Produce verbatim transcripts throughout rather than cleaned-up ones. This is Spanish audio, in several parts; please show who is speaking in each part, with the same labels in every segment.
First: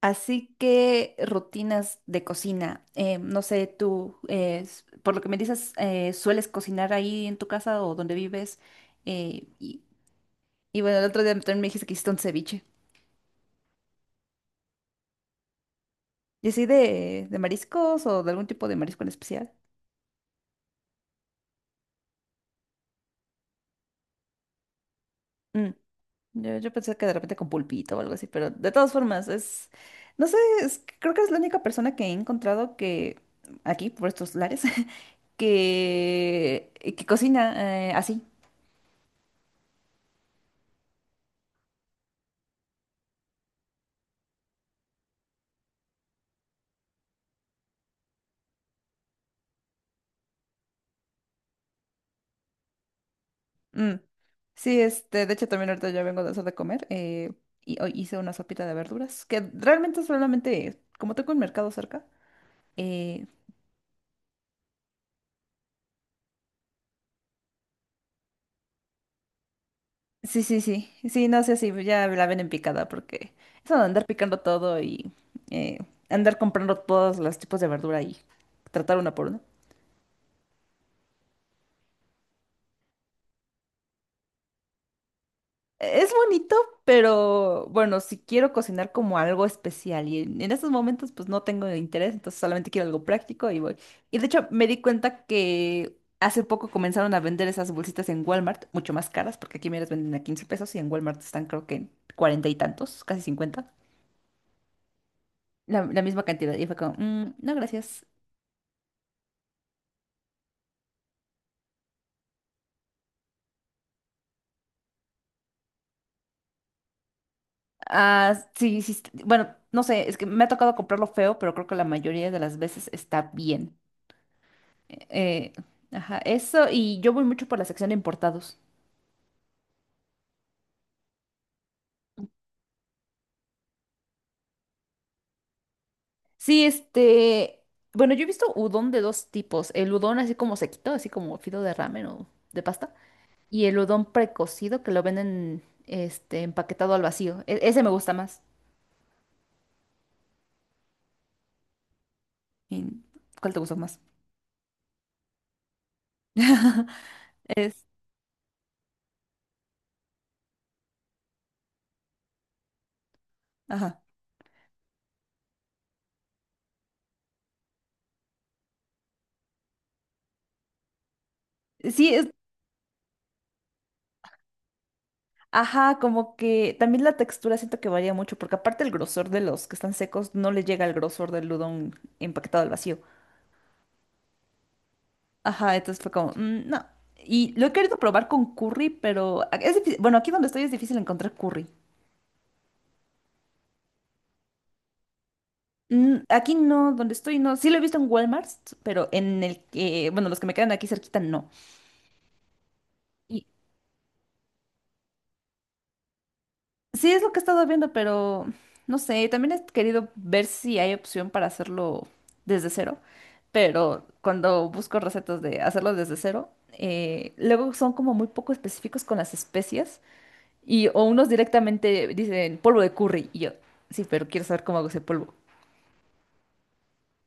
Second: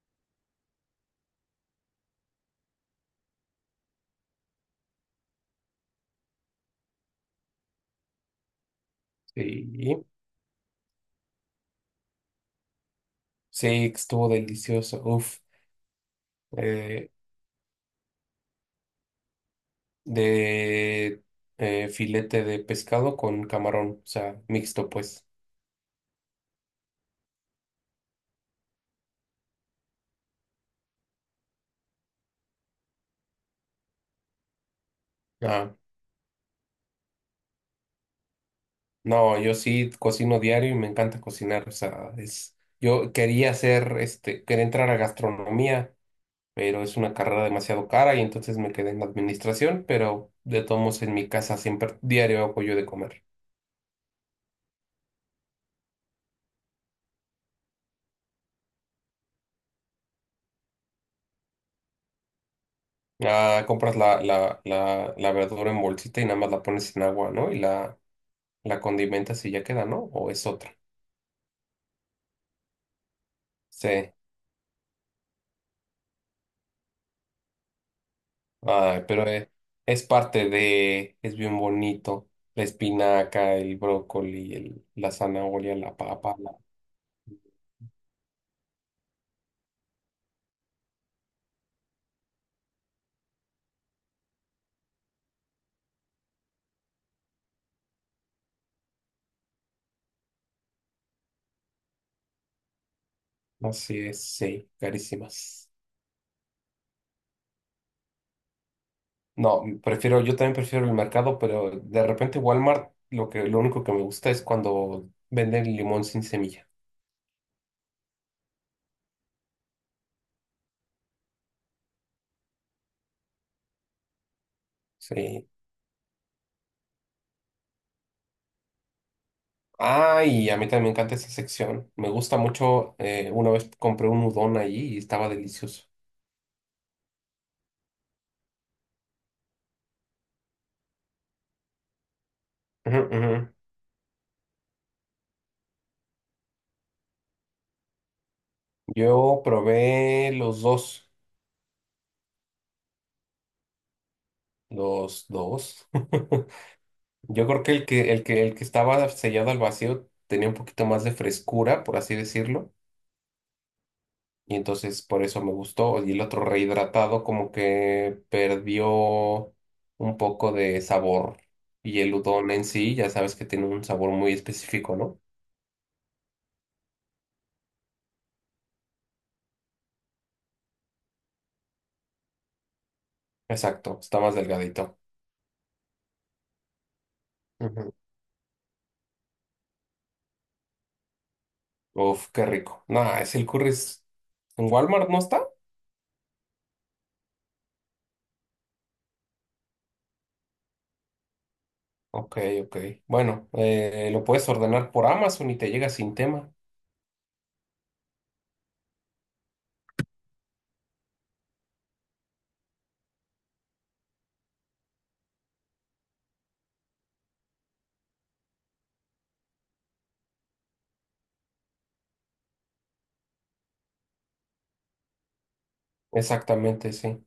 Speaker 1: Así que rutinas de cocina. Eh, no sé, tú, eh, s- por lo que me dices, eh, ¿sueles cocinar ahí en tu casa o donde vives? Eh, y,
Speaker 2: Sí,
Speaker 1: y bueno, el otro día también me dijiste que hiciste un ceviche.
Speaker 2: sí, estuvo delicioso. Uf,
Speaker 1: ¿Y así
Speaker 2: eh,
Speaker 1: de, de mariscos o de algún tipo de marisco en especial?
Speaker 2: de eh, filete de pescado con camarón, o sea, mixto, pues.
Speaker 1: Mm, yo, yo pensé que de repente con pulpito o algo así, pero de todas formas, es, no sé, es- creo que es la única persona que he encontrado que, aquí, por estos lares,
Speaker 2: Ah,
Speaker 1: que, que cocina eh, así.
Speaker 2: no, yo sí cocino diario y me encanta cocinar, o sea, es. Yo quería hacer, este, quería entrar a gastronomía, pero es una carrera demasiado cara y entonces me quedé en administración, pero de todos modos en mi casa siempre diario hago yo de comer.
Speaker 1: Mm. Sí, este, de hecho también ahorita ya vengo de hacer de comer eh, y hoy hice una sopita de verduras que realmente solamente, como tengo un mercado cerca, eh,
Speaker 2: Ah, compras la, la, la, la verdura en bolsita y nada más la pones en agua, ¿no? Y la La condimenta sí ya queda, ¿no? ¿O
Speaker 1: sí,
Speaker 2: es
Speaker 1: sí,
Speaker 2: otra?
Speaker 1: sí, sí, no sé si ya la ven en picada porque eso de andar
Speaker 2: Sí.
Speaker 1: picando todo y eh, andar comprando todos los tipos de verdura y tratar
Speaker 2: Ay,
Speaker 1: una
Speaker 2: pero
Speaker 1: por una.
Speaker 2: es, es parte de, es bien bonito. La espinaca, el brócoli, el- la zanahoria, la
Speaker 1: e-, Es
Speaker 2: papa.
Speaker 1: bonito,
Speaker 2: la-
Speaker 1: pero bueno, si quiero cocinar como algo especial y en, en estos momentos pues no tengo interés, entonces solamente quiero algo práctico y voy. Y de hecho me di cuenta que hace poco comenzaron a vender esas bolsitas en Walmart, mucho más caras, porque aquí me las venden a quince pesos y en Walmart están creo que en cuarenta y tantos, casi cincuenta,
Speaker 2: Así es, sí, carísimas.
Speaker 1: la, la misma cantidad. Y fue como: "Mm, no, gracias.
Speaker 2: No, prefiero, yo también prefiero el mercado, pero de repente Walmart, lo que, lo único que me gusta es cuando venden limón sin semilla.
Speaker 1: Ah, sí, sí, est- bueno, no sé, es que me ha tocado comprarlo feo, pero creo que la mayoría de las veces está bien.
Speaker 2: Sí.
Speaker 1: Eh, ajá, eso, y yo voy mucho por la sección de importados.
Speaker 2: Ah, y a mí también me encanta esa sección. Me gusta mucho. Eh, una vez compré un udon allí y estaba delicioso.
Speaker 1: Sí, este, bueno, yo he visto udon de dos tipos. El udon así como sequito, así como fido de ramen o de pasta.
Speaker 2: Ujú, ujú.
Speaker 1: Y el udon precocido que lo venden, este, empaquetado al vacío. E- ese me gusta más.
Speaker 2: Yo probé los dos.
Speaker 1: ¿Y cuál te gusta más?
Speaker 2: Los dos. Yo creo que
Speaker 1: Es,
Speaker 2: el que, el que, el que estaba sellado al vacío tenía un poquito más de frescura, por así decirlo.
Speaker 1: ajá.
Speaker 2: Y entonces por eso me gustó. Y el otro rehidratado como que perdió un poco de sabor. Y
Speaker 1: Sí,
Speaker 2: el
Speaker 1: es,
Speaker 2: udon en sí, ya sabes que tiene un sabor muy específico, ¿no?
Speaker 1: ajá, como que también la textura siento que varía mucho, porque aparte el grosor de los que están secos no le llega al grosor del udon empaquetado al vacío.
Speaker 2: Exacto, está más delgadito.
Speaker 1: Ajá, entonces fue como: "Mm, no". Y lo he
Speaker 2: Ujú.
Speaker 1: querido probar con curry, pero a- es difícil. Bueno, aquí donde estoy es difícil encontrar curry.
Speaker 2: Uf, qué rico. Nah, es el curry. es- ¿En Walmart no está?
Speaker 1: Mm, aquí no, donde estoy no. Sí lo he visto en Walmart, pero en el que, bueno, los que me quedan aquí cerquita no.
Speaker 2: Ok, ok.
Speaker 1: Y
Speaker 2: Bueno, eh, lo puedes ordenar por Amazon y te llega sin tema.
Speaker 1: sí es lo que he estado viendo, pero no sé, también he querido ver si hay opción para hacerlo desde cero. Pero cuando busco recetas de hacerlo desde cero, eh, luego son como muy poco específicos con las especias. Y o unos directamente dicen polvo de curry. Y yo, sí, pero quiero saber cómo hago ese polvo.
Speaker 2: Exactamente, sí.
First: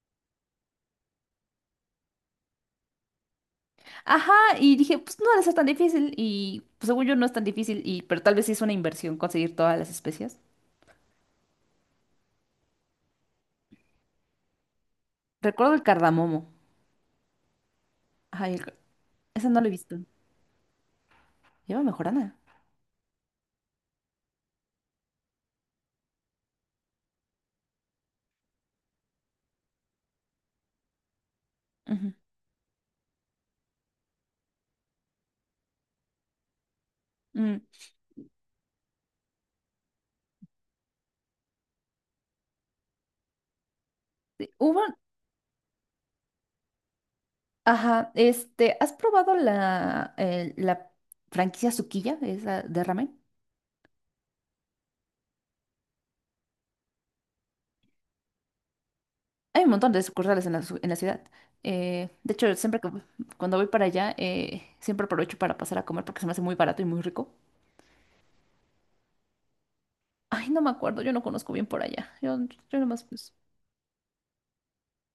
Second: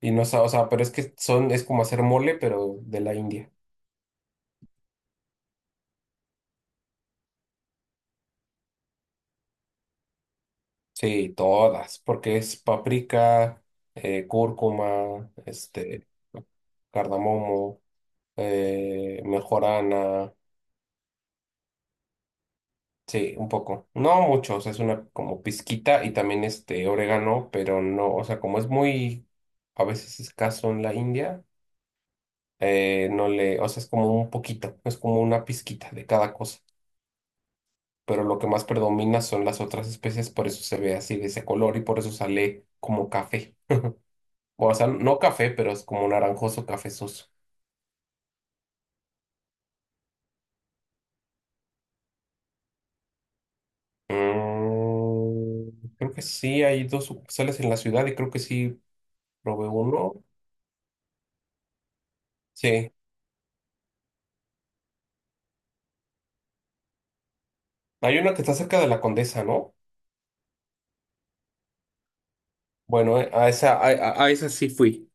Speaker 2: Y no, sa- o sea, pero es que son, es como hacer mole, pero de la India.
Speaker 1: Ajá, y dije, pues no debe ser tan difícil. Y pues, según yo no es tan difícil, y, pero tal vez sí es una inversión conseguir todas las especias.
Speaker 2: Sí, todas, porque es paprika, eh, cúrcuma,
Speaker 1: Recuerdo el
Speaker 2: este,
Speaker 1: cardamomo.
Speaker 2: cardamomo,
Speaker 1: Ajá, y el car-
Speaker 2: eh,
Speaker 1: ese no lo he visto.
Speaker 2: mejorana,
Speaker 1: Lleva mejorana.
Speaker 2: sí, un poco, no mucho, o sea, es una como pizquita y también este orégano, pero no, o sea, como es muy a veces escaso en la India,
Speaker 1: Ujú.
Speaker 2: eh, no le, o sea, es como un poquito, es como una pizquita de cada cosa,
Speaker 1: Mm.
Speaker 2: pero lo que más predomina son las otras especies, por eso se ve así de ese color y por eso sale como café.
Speaker 1: Sí,
Speaker 2: O
Speaker 1: hubo,
Speaker 2: sea, no café, pero es como naranjoso cafezoso.
Speaker 1: ajá, este, ¿has probado la, el- la franquicia Sukiya, esa de ramen?
Speaker 2: Mm, creo que sí, hay dos sucursales en la ciudad y creo que sí
Speaker 1: Hay
Speaker 2: probé
Speaker 1: un montón de
Speaker 2: uno.
Speaker 1: sucursales en la, su- en la ciudad. Eh, de hecho, siempre que
Speaker 2: Sí,
Speaker 1: cuando voy para allá, eh, siempre aprovecho para pasar a comer porque se me hace muy barato y muy rico.
Speaker 2: hay una que está cerca de la Condesa, ¿no?
Speaker 1: Ay, no me acuerdo, yo no conozco bien por allá. Yo, yo nomás,
Speaker 2: Bueno, eh,
Speaker 1: pues.
Speaker 2: a esa, a, a- a esa sí fui.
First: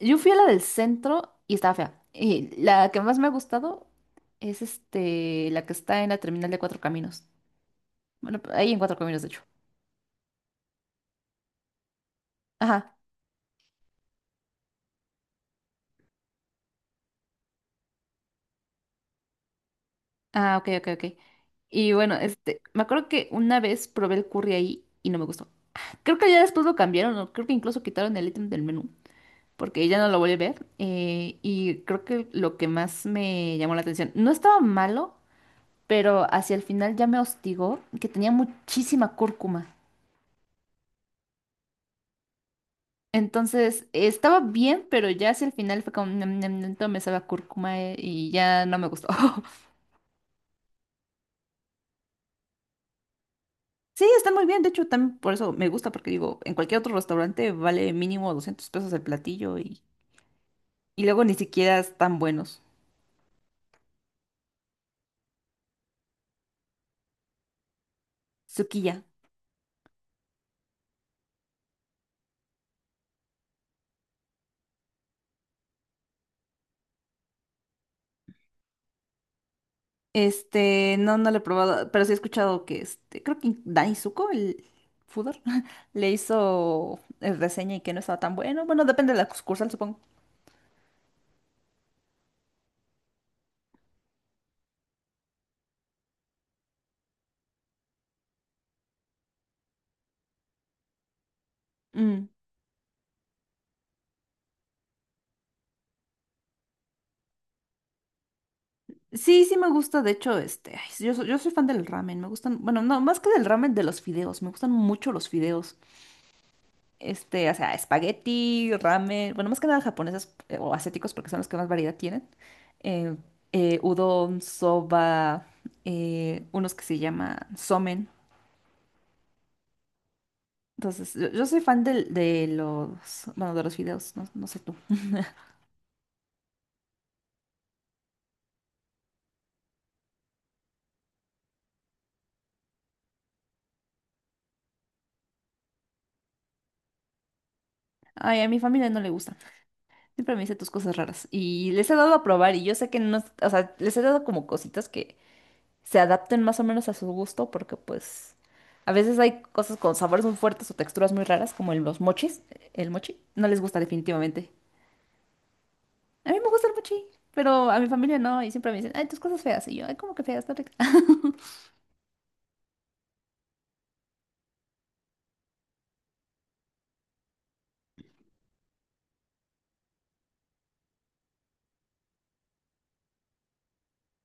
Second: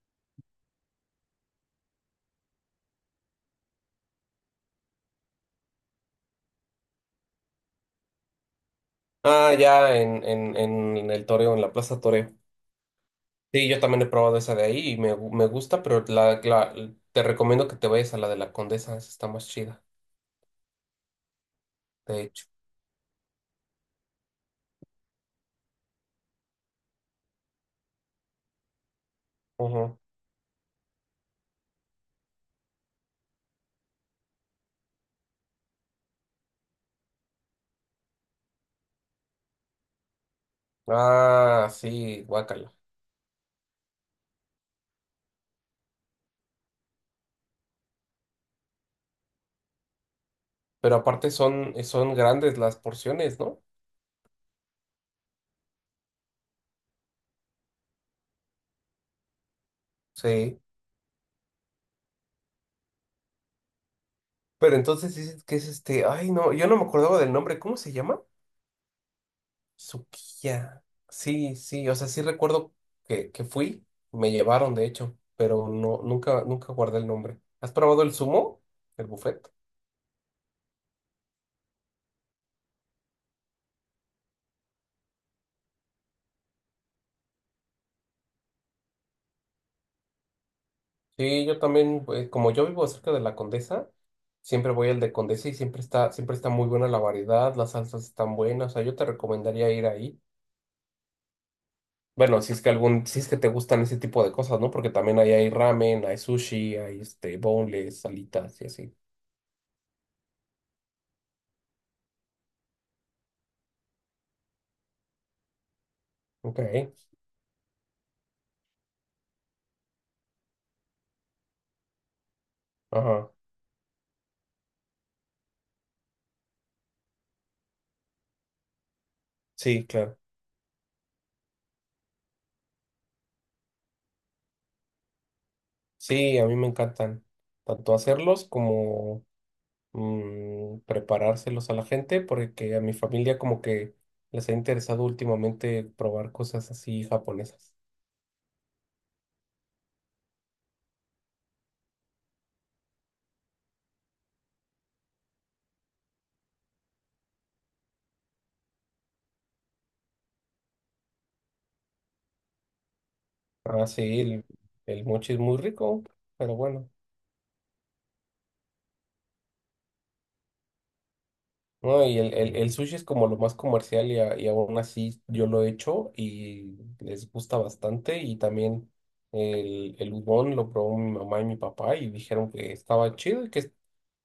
Speaker 1: Yo fui a la del centro y estaba fea. Y la que más me ha gustado es este, la que está en la terminal de Cuatro Caminos. Bueno, ahí en Cuatro Caminos, de hecho.
Speaker 2: Ah, ya en, en, en el Toreo, en la Plaza Toreo.
Speaker 1: Ajá.
Speaker 2: Sí, yo también he probado esa de ahí y me, gu- me gusta, pero la, la- te recomiendo que te vayas a la de la Condesa, esa está más chida,
Speaker 1: Ah, ok, ok, ok. Y bueno,
Speaker 2: de hecho.
Speaker 1: este, me acuerdo que una vez probé el curry ahí y no me gustó. Creo que ya después lo cambiaron, o creo que incluso quitaron el ítem del menú. Porque
Speaker 2: Ujú.
Speaker 1: ella no lo vuelve a ver. Eh, y creo que lo que más me llamó la atención, no estaba malo, pero hacia el final ya me hostigó que tenía muchísima cúrcuma.
Speaker 2: Ah, sí, guacala.
Speaker 1: Entonces eh, estaba bien, pero ya hacia el final fue como: "Nam, nam, nam", todo me sabe a cúrcuma, eh, y ya no me gustó.
Speaker 2: Pero aparte son, eh, son grandes las porciones, ¿no?
Speaker 1: Sí, está muy bien. De hecho, también por eso me gusta, porque digo, en cualquier otro restaurante vale mínimo doscientos pesos el platillo y,
Speaker 2: Sí.
Speaker 1: y luego ni siquiera están buenos.
Speaker 2: Pero entonces dices que es este, ay no, yo no me acordaba del nombre, ¿cómo se llama?
Speaker 1: Sukiya.
Speaker 2: Sukiya. Sí, sí, o sea, sí recuerdo que, que fui, me llevaron de hecho, pero no, nunca, nunca guardé el nombre. ¿Has probado el sumo? El buffet.
Speaker 1: Este, no, no lo he probado, pero sí he escuchado que este, creo que Dani Zuko, el Fudor, le hizo eh, reseña y que no estaba tan bueno. Bueno, depende de la sucursal, supongo.
Speaker 2: Sí, yo también, eh, como yo vivo cerca de la Condesa, siempre voy al de Condesa y siempre está, siempre está muy buena la variedad, las salsas están buenas, o sea, yo te recomendaría ir ahí.
Speaker 1: Mm.
Speaker 2: Bueno, si es que algún, si es que te gustan ese tipo de cosas, ¿no? Porque también ahí hay ramen, hay sushi, hay este boneless, salitas y así.
Speaker 1: Sí, sí me gusta, de hecho, este, ay, yo, so- yo soy fan del ramen, me gustan, bueno, no, más que del ramen, de los fideos, me gustan mucho los fideos.
Speaker 2: Ok,
Speaker 1: Este, o sea, espagueti, ramen, bueno, más que nada japoneses eh, o asiáticos porque son los que más variedad tienen. Eh,
Speaker 2: ajá.
Speaker 1: eh, Udon, soba, eh, unos que se llaman somen.
Speaker 2: Sí, claro.
Speaker 1: Entonces, yo, yo soy fan del- de, los, bueno, de los fideos no, no sé tú.
Speaker 2: Sí, a mí me encantan tanto hacerlos como mm, preparárselos a la gente, porque a mi familia como que les ha interesado últimamente probar cosas así japonesas.
Speaker 1: Ay, a mi familia no le gusta. Siempre me dice tus cosas raras. Y les he dado a probar y yo sé que no, es- o sea, les he dado como cositas que se adapten más o menos a su gusto porque pues a veces hay cosas con sabores muy fuertes o texturas muy raras como en los mochis, el mochi, no les gusta
Speaker 2: Ah, sí, el,
Speaker 1: definitivamente.
Speaker 2: el mochi es muy rico,
Speaker 1: A mí me
Speaker 2: pero
Speaker 1: gusta el
Speaker 2: bueno.
Speaker 1: mochi, pero a mi familia no y siempre me dicen: "Ay, tus cosas feas". Y yo: "Ay, ¿cómo que feas? Está rica".
Speaker 2: No, y el, el, el sushi es como lo más comercial y, a- y aún así yo lo he hecho y les gusta bastante. Y también el, el udon lo probó mi mamá y mi papá y dijeron que estaba chido y que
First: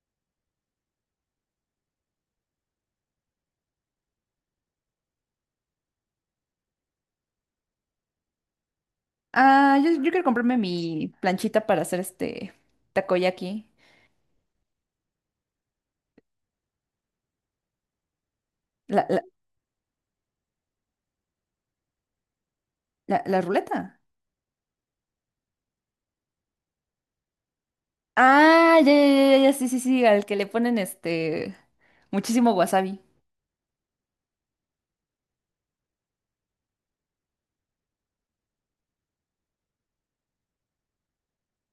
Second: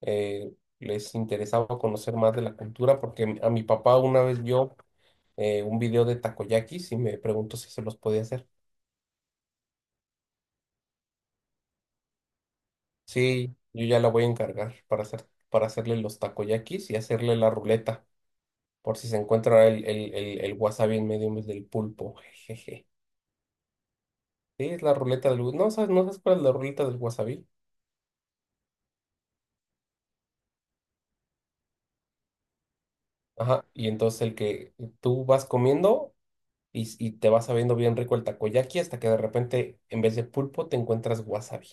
Speaker 2: eh, les interesaba conocer más de la cultura porque a mi papá una vez vio eh, un video de takoyakis y me preguntó si se los podía hacer.
Speaker 1: Ah, yo, yo quiero comprarme mi planchita para hacer este
Speaker 2: Sí,
Speaker 1: takoyaki.
Speaker 2: yo ya la voy a encargar para hacer, para hacerle los takoyakis y hacerle la ruleta. Por
Speaker 1: La,
Speaker 2: si se
Speaker 1: la,
Speaker 2: encuentra el, el, el, el wasabi en medio en vez del pulpo. Jejeje.
Speaker 1: la, la ruleta.
Speaker 2: Sí, es la ruleta del... No sabes, no sabes cuál es la ruleta del wasabi.
Speaker 1: Ah, ya, ya, ya, ya, sí, sí, sí, al que le ponen este muchísimo wasabi.
Speaker 2: Ajá. Y entonces el que tú vas comiendo y, y te vas sabiendo bien rico el takoyaki hasta que de repente en vez de pulpo te encuentras wasabi.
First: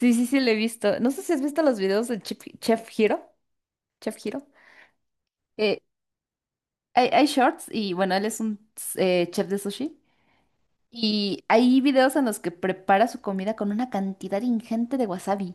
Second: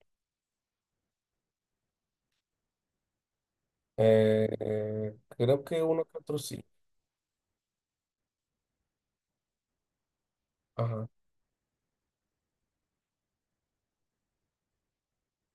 Speaker 1: Sí, sí, sí, lo he visto. No sé si has visto los videos del Chef, Chef Hiro. Chef Hiro.
Speaker 2: Eh, eh, creo
Speaker 1: Eh,
Speaker 2: que uno que otro sí.
Speaker 1: hay, hay shorts y bueno, él es un eh, chef de sushi.
Speaker 2: Ajá.
Speaker 1: Y hay videos en los que prepara su comida con una cantidad ingente de wasabi.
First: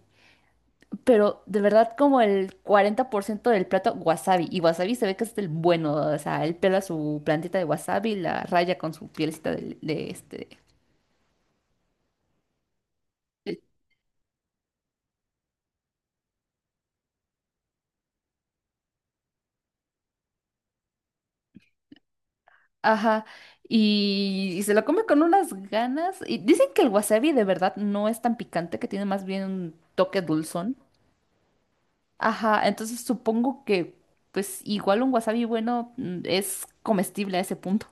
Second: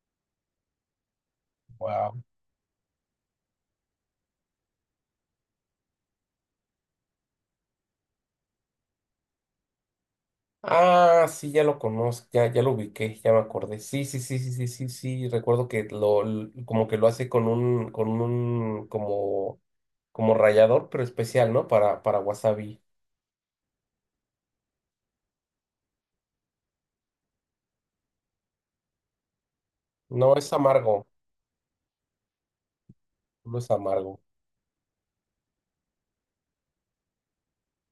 Speaker 1: Pero de verdad
Speaker 2: Wow.
Speaker 1: como el cuarenta por ciento del plato wasabi. Y wasabi se ve que es el bueno. O sea, él pela su plantita de wasabi, la raya con su pielecita de, de este
Speaker 2: Ah, sí, ya lo conozco, ya, ya lo ubiqué, ya me
Speaker 1: Eh,
Speaker 2: acordé. Sí, sí, sí, sí, sí, sí, sí. Recuerdo que lo, l- como que lo hace con un, con un, como, como rallador, pero especial, ¿no? Para, para wasabi.
Speaker 1: ajá, y, y se lo come con unas ganas. Y dicen que el wasabi de verdad no es tan picante, que tiene más bien un toque
Speaker 2: No es
Speaker 1: dulzón.
Speaker 2: amargo,
Speaker 1: Ajá, entonces
Speaker 2: no
Speaker 1: supongo
Speaker 2: es
Speaker 1: que
Speaker 2: amargo.
Speaker 1: pues igual un wasabi bueno, mm, es comestible a ese punto.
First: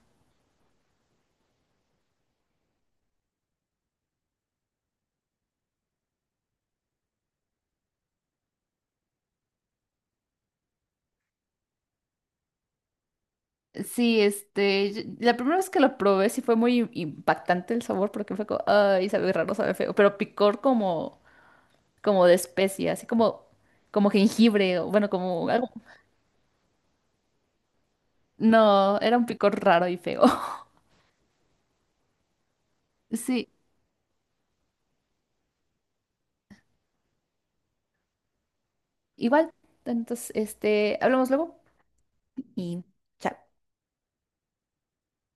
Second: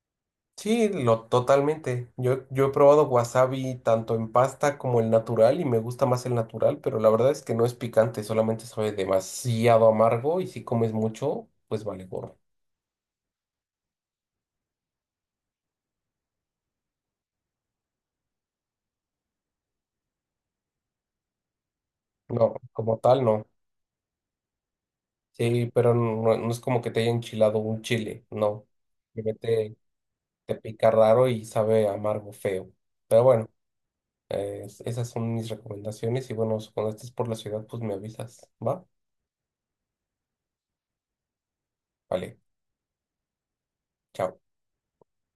Speaker 2: Sí, lo totalmente. Yo, yo he probado wasabi tanto en pasta como el natural y me gusta más el natural, pero la verdad es que no es picante, solamente sabe demasiado amargo y si comes mucho, pues vale gorro.
Speaker 1: Sí, este, yo- la primera vez que lo probé sí fue muy impactante el sabor porque fue como: "Ay, sabe raro, sabe feo", pero picor como, como de
Speaker 2: No,
Speaker 1: especia,
Speaker 2: como
Speaker 1: así
Speaker 2: tal, no.
Speaker 1: como, como jengibre, o bueno, como algo.
Speaker 2: Sí, pero no, no es como que te haya enchilado un chile, no.
Speaker 1: No, era un picor
Speaker 2: Simplemente
Speaker 1: raro y feo.
Speaker 2: te pica raro y sabe amargo, feo. Pero bueno,
Speaker 1: Sí.
Speaker 2: eh, esas son mis recomendaciones y bueno, cuando estés por la ciudad, pues me avisas, ¿va?
Speaker 1: Igual, entonces, este, hablamos luego
Speaker 2: Vale,
Speaker 1: y chao.
Speaker 2: chao.